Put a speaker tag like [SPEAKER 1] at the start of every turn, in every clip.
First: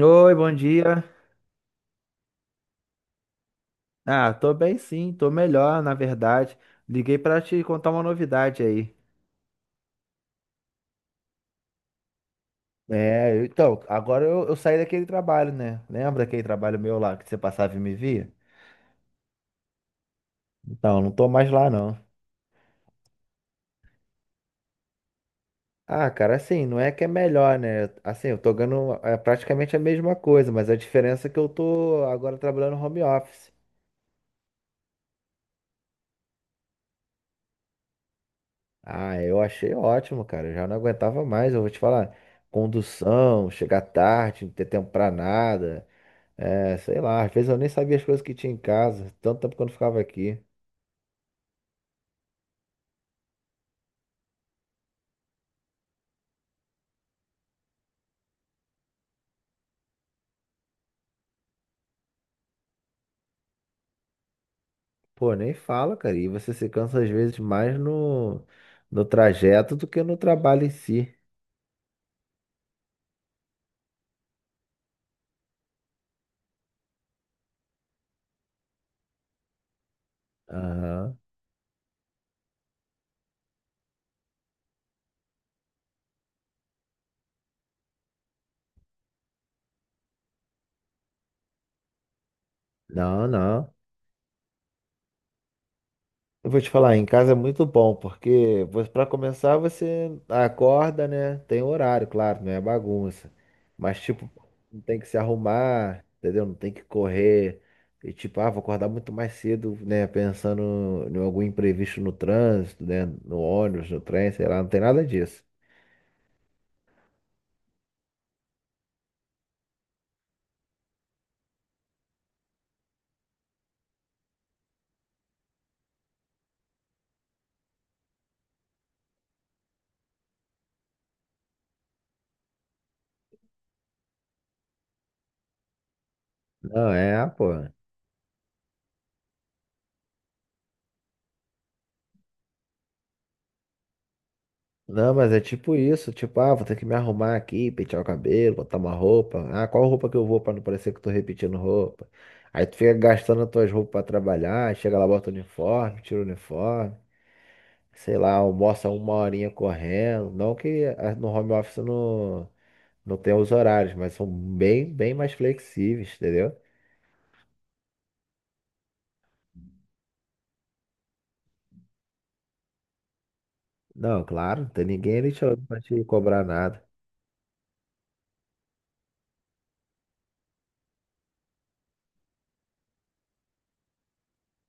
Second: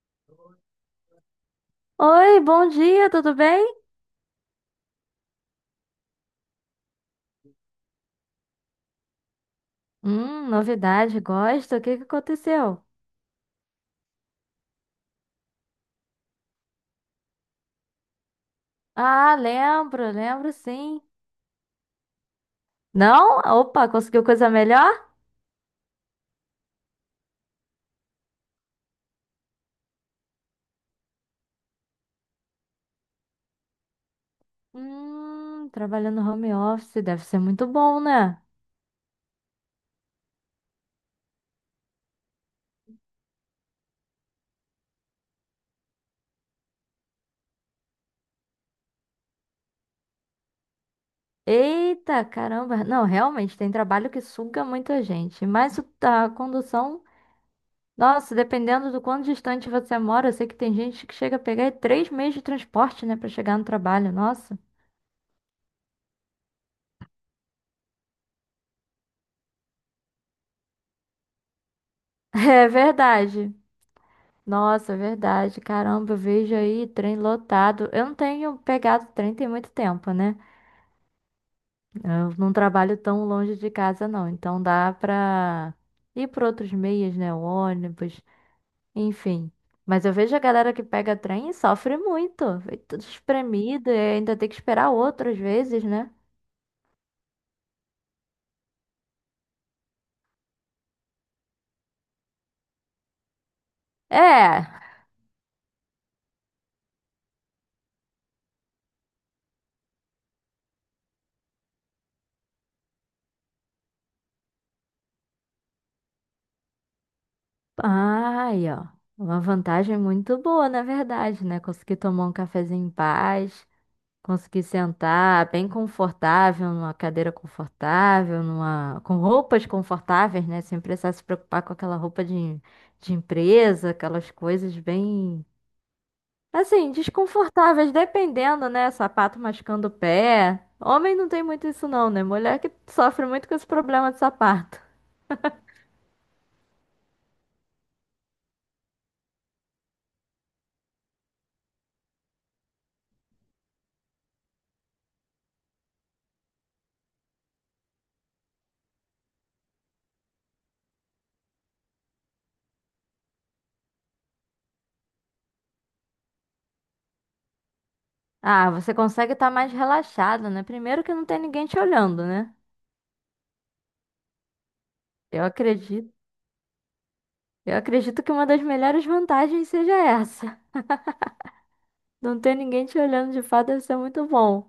[SPEAKER 1] Oi, bom dia.
[SPEAKER 2] Oi, bom dia, tudo bem?
[SPEAKER 1] Ah, tô bem sim, tô melhor, na verdade. Liguei pra te contar uma novidade aí.
[SPEAKER 2] Novidade, gosto. O que que aconteceu?
[SPEAKER 1] Então, agora eu saí daquele trabalho, né? Lembra aquele trabalho meu lá que você passava e me via?
[SPEAKER 2] Ah, lembro, lembro
[SPEAKER 1] Então,
[SPEAKER 2] sim.
[SPEAKER 1] não tô mais lá não.
[SPEAKER 2] Não? Opa, conseguiu coisa melhor?
[SPEAKER 1] Ah, cara, assim, não é que é melhor, né? Assim, eu tô ganhando praticamente a mesma coisa, mas a diferença é que eu tô agora trabalhando home office.
[SPEAKER 2] Trabalhando home office deve ser muito bom, né?
[SPEAKER 1] Ah, eu achei ótimo, cara. Eu já não aguentava mais, eu vou te falar. Condução, chegar tarde, não ter tempo pra nada. É, sei lá, às vezes eu nem sabia as coisas que tinha em casa, tanto tempo quando ficava aqui.
[SPEAKER 2] Eita, caramba. Não, realmente, tem trabalho que suga muita gente. Mas a condução, nossa, dependendo do quanto distante você mora, eu sei que tem gente que chega a pegar três meses de transporte, né, pra chegar no trabalho. Nossa.
[SPEAKER 1] Pô, nem fala, cara. E você se cansa às vezes mais no trajeto do que no trabalho em si.
[SPEAKER 2] É verdade. Nossa, é verdade. Caramba, eu vejo aí trem lotado. Eu não tenho pegado trem tem muito tempo, né?
[SPEAKER 1] Aham.
[SPEAKER 2] Eu não trabalho tão longe de casa, não. Então dá pra ir por outros meios, né? O ônibus, enfim. Mas eu vejo a galera que pega trem e sofre muito. Foi tudo
[SPEAKER 1] Não, não.
[SPEAKER 2] espremido e ainda tem que esperar outras vezes, né?
[SPEAKER 1] Eu vou te falar, em casa é muito bom, porque para começar você acorda, né? Tem horário, claro, não é bagunça. Mas tipo, não
[SPEAKER 2] É.
[SPEAKER 1] tem que se arrumar, entendeu? Não tem que correr. E tipo, ah, vou acordar muito mais cedo, né? Pensando em algum imprevisto no trânsito, né? No ônibus, no trem, sei lá, não tem nada disso.
[SPEAKER 2] Ai, ó. Uma vantagem muito boa, na verdade, né? Conseguir tomar um cafezinho em paz. Consegui sentar bem confortável, numa cadeira confortável, numa com roupas confortáveis, né? Sem precisar se preocupar com aquela roupa de empresa, aquelas coisas bem,
[SPEAKER 1] Não,
[SPEAKER 2] assim,
[SPEAKER 1] é, pô.
[SPEAKER 2] desconfortáveis, dependendo, né? Sapato machucando o pé. Homem não tem muito isso não, né? Mulher que sofre muito com esse problema de sapato.
[SPEAKER 1] Não, mas é tipo isso, tipo, ah, vou ter que me arrumar aqui, pentear o cabelo, botar uma roupa. Ah, qual roupa que eu vou pra não parecer que eu tô repetindo roupa? Aí tu fica gastando as tuas roupas pra trabalhar, aí chega lá, bota o uniforme, tira o uniforme, sei lá, almoça uma horinha correndo. Não que ah, no home office não, não tem os horários, mas são bem mais flexíveis, entendeu?
[SPEAKER 2] Ah, você consegue estar mais relaxado, né? Primeiro que não tem ninguém te olhando, né?
[SPEAKER 1] Não, claro, não tem ninguém ali
[SPEAKER 2] Eu
[SPEAKER 1] te- pra te
[SPEAKER 2] acredito,
[SPEAKER 1] cobrar nada.
[SPEAKER 2] eu acredito que uma das melhores vantagens seja essa. Não ter ninguém te olhando de fato deve ser muito bom.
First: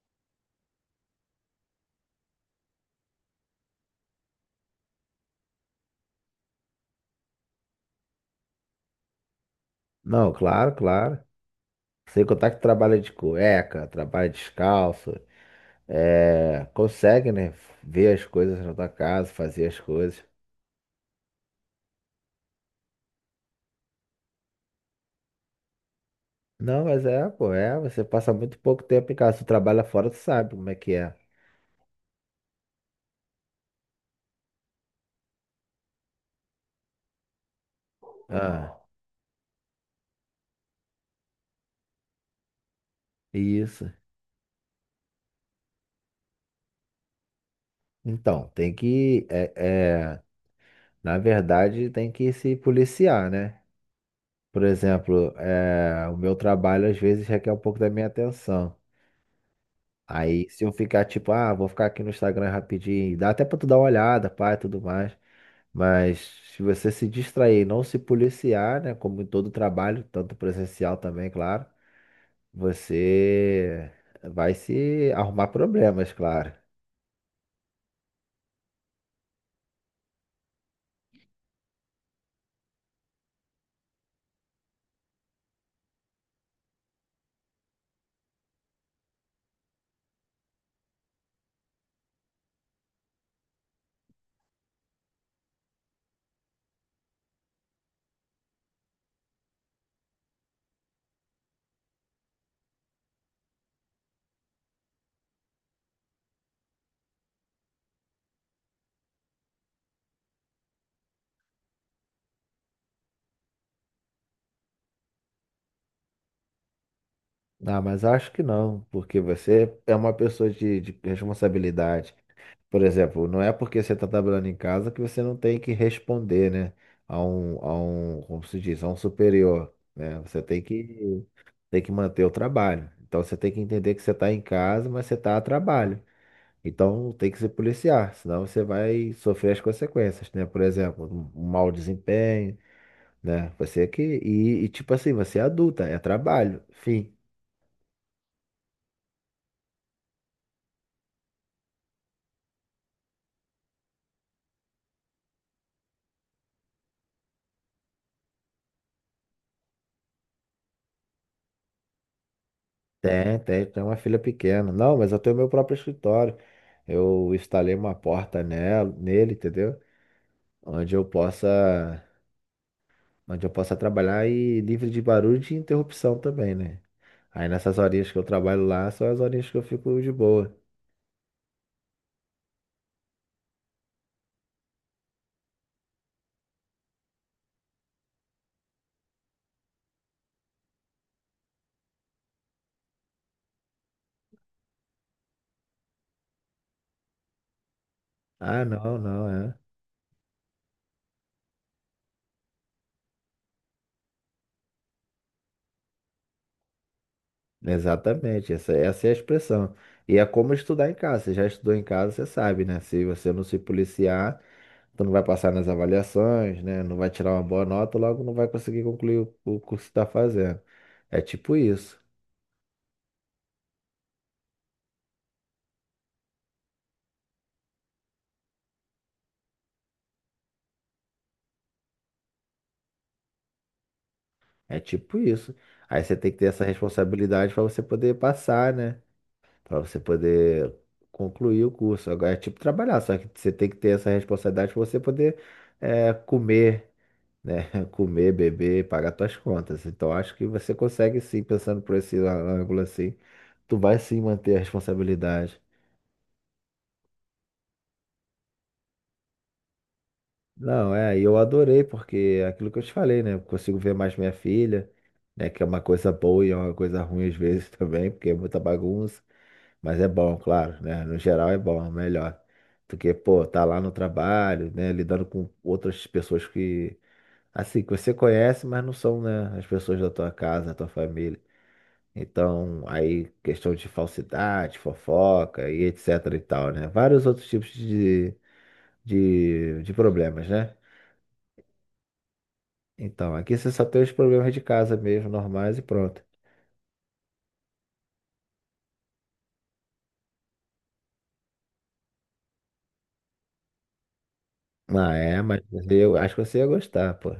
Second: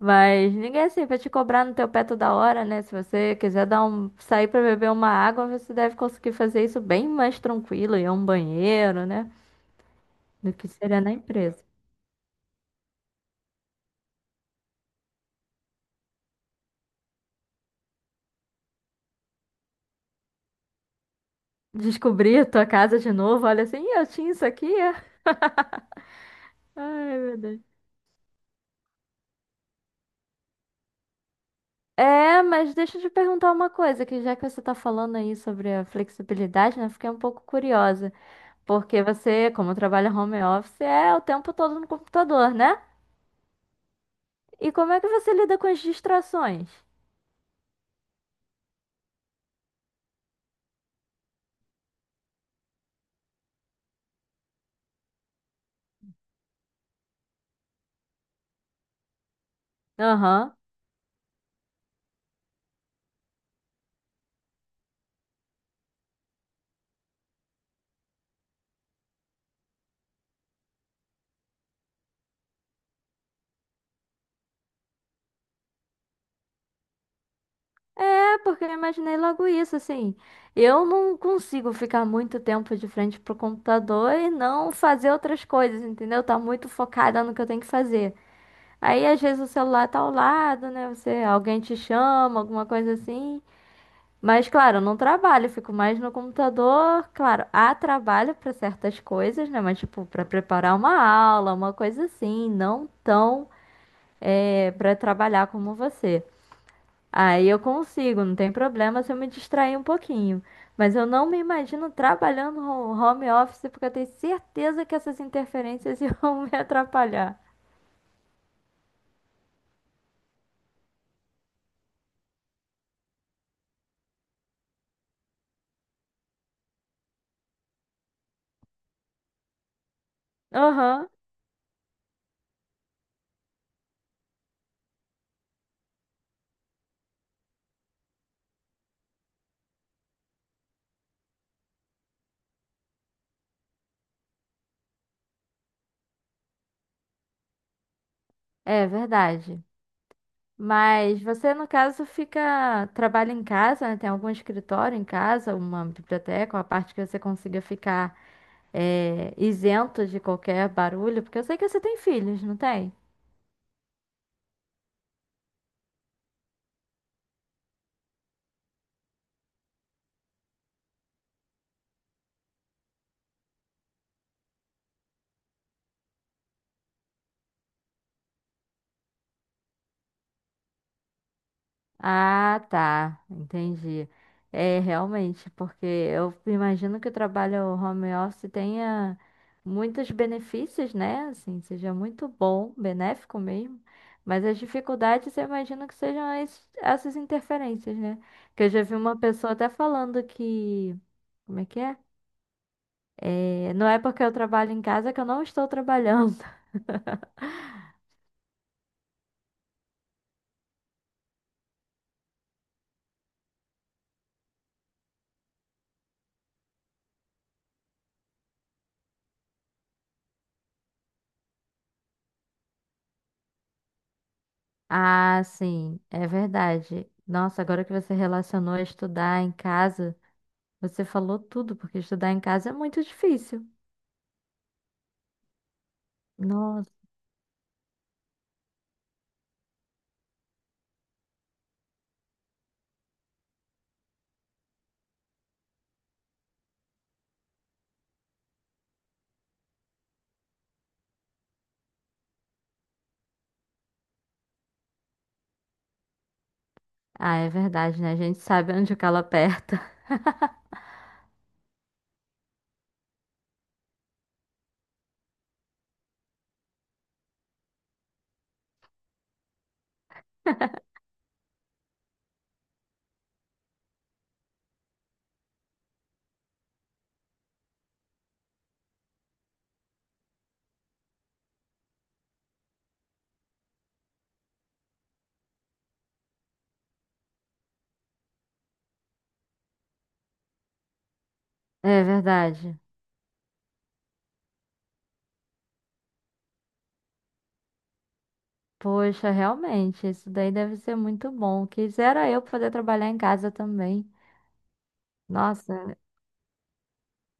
[SPEAKER 2] Mas ninguém é assim vai te cobrar no teu pé toda hora, né? Se você quiser dar um, sair pra beber uma água, você deve conseguir fazer isso bem mais tranquilo, ir a um banheiro, né?
[SPEAKER 1] Não,
[SPEAKER 2] Do que
[SPEAKER 1] claro,
[SPEAKER 2] seria na
[SPEAKER 1] claro.
[SPEAKER 2] empresa.
[SPEAKER 1] Sem contar que trabalha de cueca, trabalha descalço. É, consegue, né? Ver as coisas na tua casa, fazer as coisas.
[SPEAKER 2] Descobrir a tua casa de novo, olha assim, "Ih, eu tinha isso aqui. É?"
[SPEAKER 1] Não, mas
[SPEAKER 2] Ai,
[SPEAKER 1] é,
[SPEAKER 2] meu
[SPEAKER 1] pô,
[SPEAKER 2] Deus.
[SPEAKER 1] é, você passa muito pouco tempo em casa. Tu trabalha fora, tu sabe como é que é.
[SPEAKER 2] É, mas deixa eu te perguntar uma coisa, que já que você tá falando aí sobre a flexibilidade, né? Fiquei um pouco curiosa.
[SPEAKER 1] Ah,
[SPEAKER 2] Porque você, como trabalha home office, é o tempo todo no computador, né?
[SPEAKER 1] isso.
[SPEAKER 2] E como é que você lida com as distrações?
[SPEAKER 1] Então, tem que, é, na verdade, tem que se policiar, né? Por exemplo, é, o meu trabalho às vezes requer um pouco da minha atenção. Aí,
[SPEAKER 2] Aham.
[SPEAKER 1] se eu ficar tipo, ah, vou ficar aqui no Instagram rapidinho, dá até pra tu dar uma olhada, pai, tudo mais. Mas se você se distrair e não se policiar, né, como em todo trabalho, tanto presencial também, claro, você vai se arrumar problemas, claro.
[SPEAKER 2] É, porque eu imaginei logo isso, assim. Eu não consigo ficar muito tempo de frente pro computador e não fazer outras coisas, entendeu? Tá muito focada no que eu tenho que fazer. Aí, às vezes, o celular tá ao lado, né? Você, alguém te chama, alguma coisa assim. Mas, claro, eu não trabalho, eu fico mais no computador. Claro, há trabalho para certas coisas, né? Mas, tipo, para preparar uma aula, uma coisa assim, não tão para trabalhar como você. Aí eu consigo, não tem problema se eu me distrair um pouquinho. Mas eu não me imagino trabalhando no home office porque eu tenho certeza que essas interferências iam me atrapalhar.
[SPEAKER 1] Ah, mas acho que não, porque você é uma pessoa de responsabilidade. Por exemplo, não é porque você está trabalhando em casa que você não tem que responder, né, como se diz, a um superior, né? Você
[SPEAKER 2] Aham,
[SPEAKER 1] tem que manter o trabalho. Então você tem que entender que você está em casa, mas você está a trabalho. Então tem que se policiar, senão você vai sofrer as consequências, né? Por exemplo, um mau desempenho, né? Você é que. Tipo assim, você é adulta, é trabalho, fim.
[SPEAKER 2] é verdade. Mas você, no caso, fica, trabalha em casa, né? Tem algum escritório em casa, uma biblioteca, uma parte que você consiga ficar isento de qualquer barulho, porque eu sei que você tem filhos, não tem?
[SPEAKER 1] Tem uma filha pequena. Não, mas eu tenho meu próprio escritório. Eu instalei uma porta nela, nele, entendeu? Onde eu possa, onde eu possa trabalhar e livre de barulho e de interrupção também, né? Aí nessas horinhas que eu trabalho lá, são as horinhas que eu fico de boa.
[SPEAKER 2] Ah, tá, entendi. É, realmente, porque eu imagino que o trabalho home office tenha muitos benefícios, né? Assim, seja muito bom, benéfico mesmo. Mas as dificuldades, eu imagino que sejam essas interferências, né?
[SPEAKER 1] Ah,
[SPEAKER 2] Que eu já vi
[SPEAKER 1] não,
[SPEAKER 2] uma
[SPEAKER 1] não,
[SPEAKER 2] pessoa
[SPEAKER 1] é.
[SPEAKER 2] até falando que. Como é que é? É, não é porque eu trabalho em casa que eu não estou trabalhando.
[SPEAKER 1] Exatamente, essa é a expressão. E é como estudar em casa. Você já estudou em casa, você sabe, né? Se você não se policiar, tu não vai passar nas avaliações, né? Não vai tirar uma boa nota, logo não vai conseguir concluir o curso que está fazendo. É tipo isso.
[SPEAKER 2] Ah, sim, é verdade. Nossa, agora que você relacionou a estudar em casa. Você falou tudo, porque estudar em casa é muito difícil.
[SPEAKER 1] É tipo isso. Aí você tem que ter essa
[SPEAKER 2] Nossa.
[SPEAKER 1] responsabilidade para você poder passar, né? Para você poder concluir o curso. Agora é tipo trabalhar, só que você tem que ter essa responsabilidade para você poder comer. Né? Comer, beber, pagar tuas contas. Então acho que você consegue sim, pensando por esse ângulo assim, tu vai sim manter a responsabilidade.
[SPEAKER 2] Ah, é verdade, né? A gente sabe onde o calo aperta.
[SPEAKER 1] Não, é, e eu adorei, porque é aquilo que eu te falei, né? Eu consigo ver mais minha filha, né? Que é uma coisa boa e é uma coisa ruim às vezes também, porque é muita bagunça. Mas é bom, claro, né? No geral é bom, é melhor. Porque, pô, tá lá no trabalho, né? Lidando com outras pessoas que, assim, que você conhece, mas não são, né? As pessoas da tua casa, da tua família. Então, aí questão de falsidade, fofoca e etc e tal, né? Vários outros tipos de problemas, né?
[SPEAKER 2] É verdade.
[SPEAKER 1] Então, aqui você só tem os problemas de casa mesmo, normais e pronto.
[SPEAKER 2] Poxa, realmente, isso daí deve ser muito bom. Quisera eu poder trabalhar em casa também.
[SPEAKER 1] Ah, é, mas
[SPEAKER 2] Nossa,
[SPEAKER 1] eu acho que você ia gostar, pô.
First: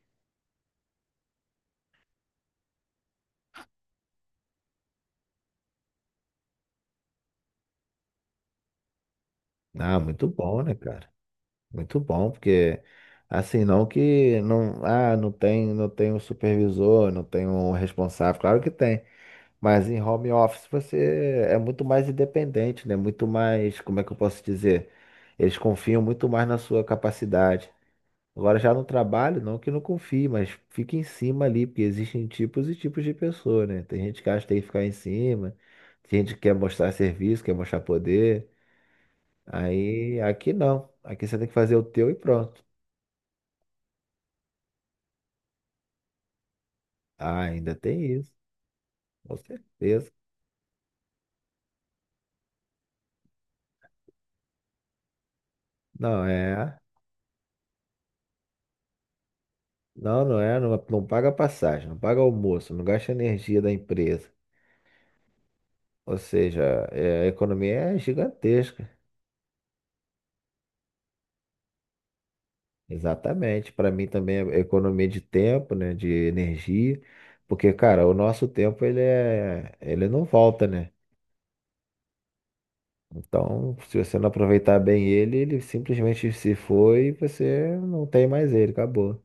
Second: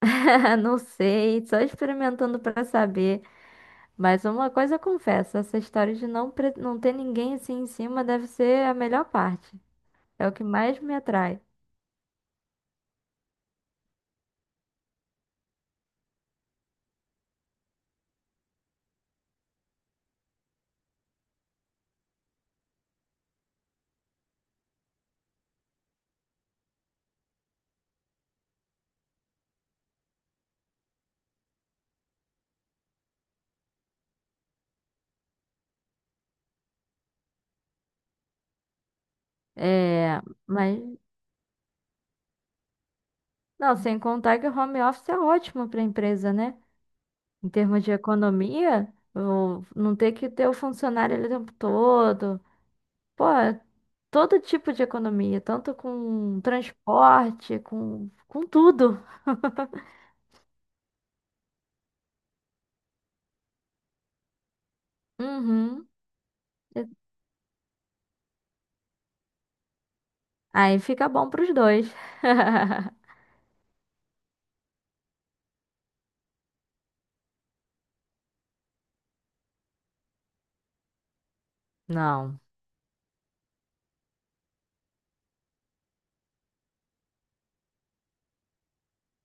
[SPEAKER 2] não sei, só experimentando para saber. Mas uma coisa eu confesso, essa história de não, não ter ninguém assim em cima deve ser a melhor parte.
[SPEAKER 1] Ah,
[SPEAKER 2] É
[SPEAKER 1] muito
[SPEAKER 2] o que
[SPEAKER 1] bom, né,
[SPEAKER 2] mais me
[SPEAKER 1] cara?
[SPEAKER 2] atrai.
[SPEAKER 1] Muito bom, porque assim, não que não, ah, não tem um supervisor, não tem um responsável, claro que tem. Mas em home office você é muito mais independente, né? Muito mais, como é que eu posso dizer? Eles confiam muito mais na sua capacidade. Agora já no trabalho, não que não confie, mas fique em cima ali, porque existem tipos e tipos de pessoa, né? Tem gente que acha que tem que ficar em cima, tem gente que quer mostrar serviço, quer mostrar poder. Aí
[SPEAKER 2] É,
[SPEAKER 1] aqui
[SPEAKER 2] mas
[SPEAKER 1] não. Aqui você tem que fazer o teu e pronto.
[SPEAKER 2] não, sem contar que o home office é ótimo para a empresa, né?
[SPEAKER 1] Ah,
[SPEAKER 2] Em
[SPEAKER 1] ainda
[SPEAKER 2] termos de
[SPEAKER 1] tem isso,
[SPEAKER 2] economia,
[SPEAKER 1] com
[SPEAKER 2] não
[SPEAKER 1] certeza.
[SPEAKER 2] ter que ter o funcionário ali o tempo todo. Pô, é todo tipo de economia, tanto
[SPEAKER 1] Não,
[SPEAKER 2] com
[SPEAKER 1] é.
[SPEAKER 2] transporte, com tudo.
[SPEAKER 1] Não, não paga passagem, não paga almoço, não gasta energia da empresa.
[SPEAKER 2] Uhum.
[SPEAKER 1] Ou seja, é, a economia é gigantesca.
[SPEAKER 2] Aí fica bom para os dois.
[SPEAKER 1] Exatamente. Para mim também é economia de tempo, né, de energia, porque, cara, o nosso tempo ele não volta, né?
[SPEAKER 2] Não.
[SPEAKER 1] Então, se você não aproveitar bem ele, ele simplesmente se foi e você não tem mais ele, acabou.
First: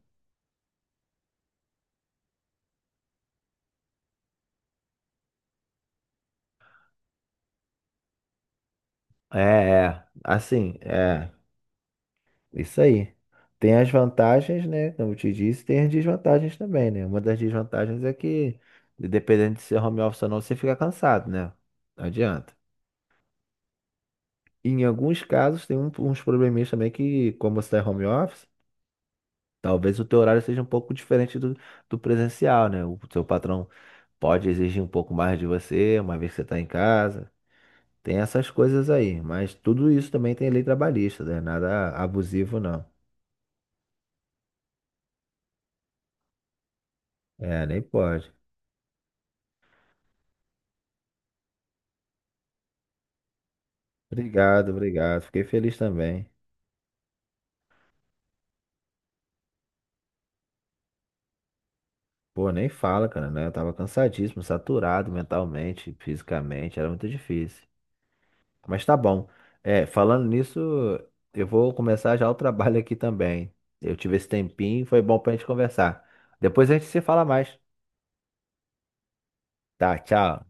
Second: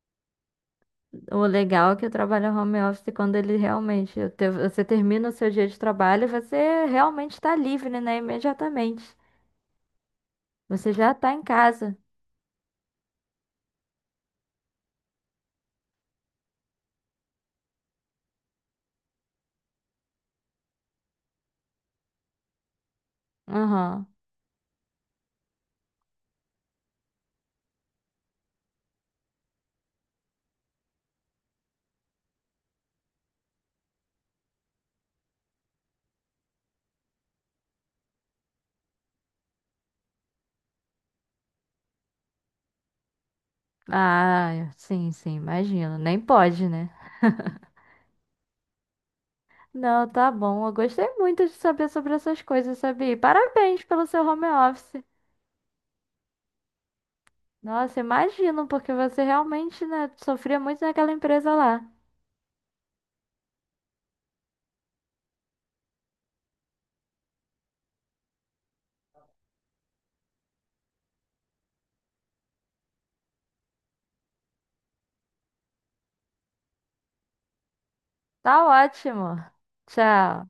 [SPEAKER 2] O legal é que o trabalho home office, quando ele realmente você termina o seu dia de trabalho, você realmente está livre, né? Imediatamente.
[SPEAKER 1] É, é, assim,
[SPEAKER 2] Você já
[SPEAKER 1] é.
[SPEAKER 2] está em casa.
[SPEAKER 1] Isso aí. Tem as vantagens, né? Como eu te disse, tem as desvantagens também, né? Uma das desvantagens é que, dependendo de ser home office ou não, você fica cansado, né? Não adianta.
[SPEAKER 2] Aham.
[SPEAKER 1] E em alguns casos, tem um- uns probleminhas também que, como você está home office, talvez o teu horário seja um pouco diferente do presencial, né? O seu patrão pode exigir um pouco mais de você, uma vez que você está em casa. Tem essas coisas aí, mas tudo isso também tem lei trabalhista, né? Nada abusivo, não.
[SPEAKER 2] Ah, sim, sim, imagino. Nem pode, né?
[SPEAKER 1] É, nem pode.
[SPEAKER 2] Não, tá bom. Eu gostei muito de saber sobre essas coisas, sabia? E parabéns pelo seu home
[SPEAKER 1] Obrigado,
[SPEAKER 2] office.
[SPEAKER 1] obrigado. Fiquei feliz também.
[SPEAKER 2] Nossa, imagino, porque você realmente, né, sofria muito naquela empresa lá.
[SPEAKER 1] Pô, nem fala, cara, né? Eu tava cansadíssimo, saturado mentalmente, fisicamente, era muito difícil. Mas tá bom. É, falando nisso, eu vou começar já o trabalho aqui também. Eu tive esse tempinho, foi bom pra gente conversar. Depois a gente se fala mais.
[SPEAKER 2] Tá ótimo.
[SPEAKER 1] Tá, tchau.
[SPEAKER 2] Tchau.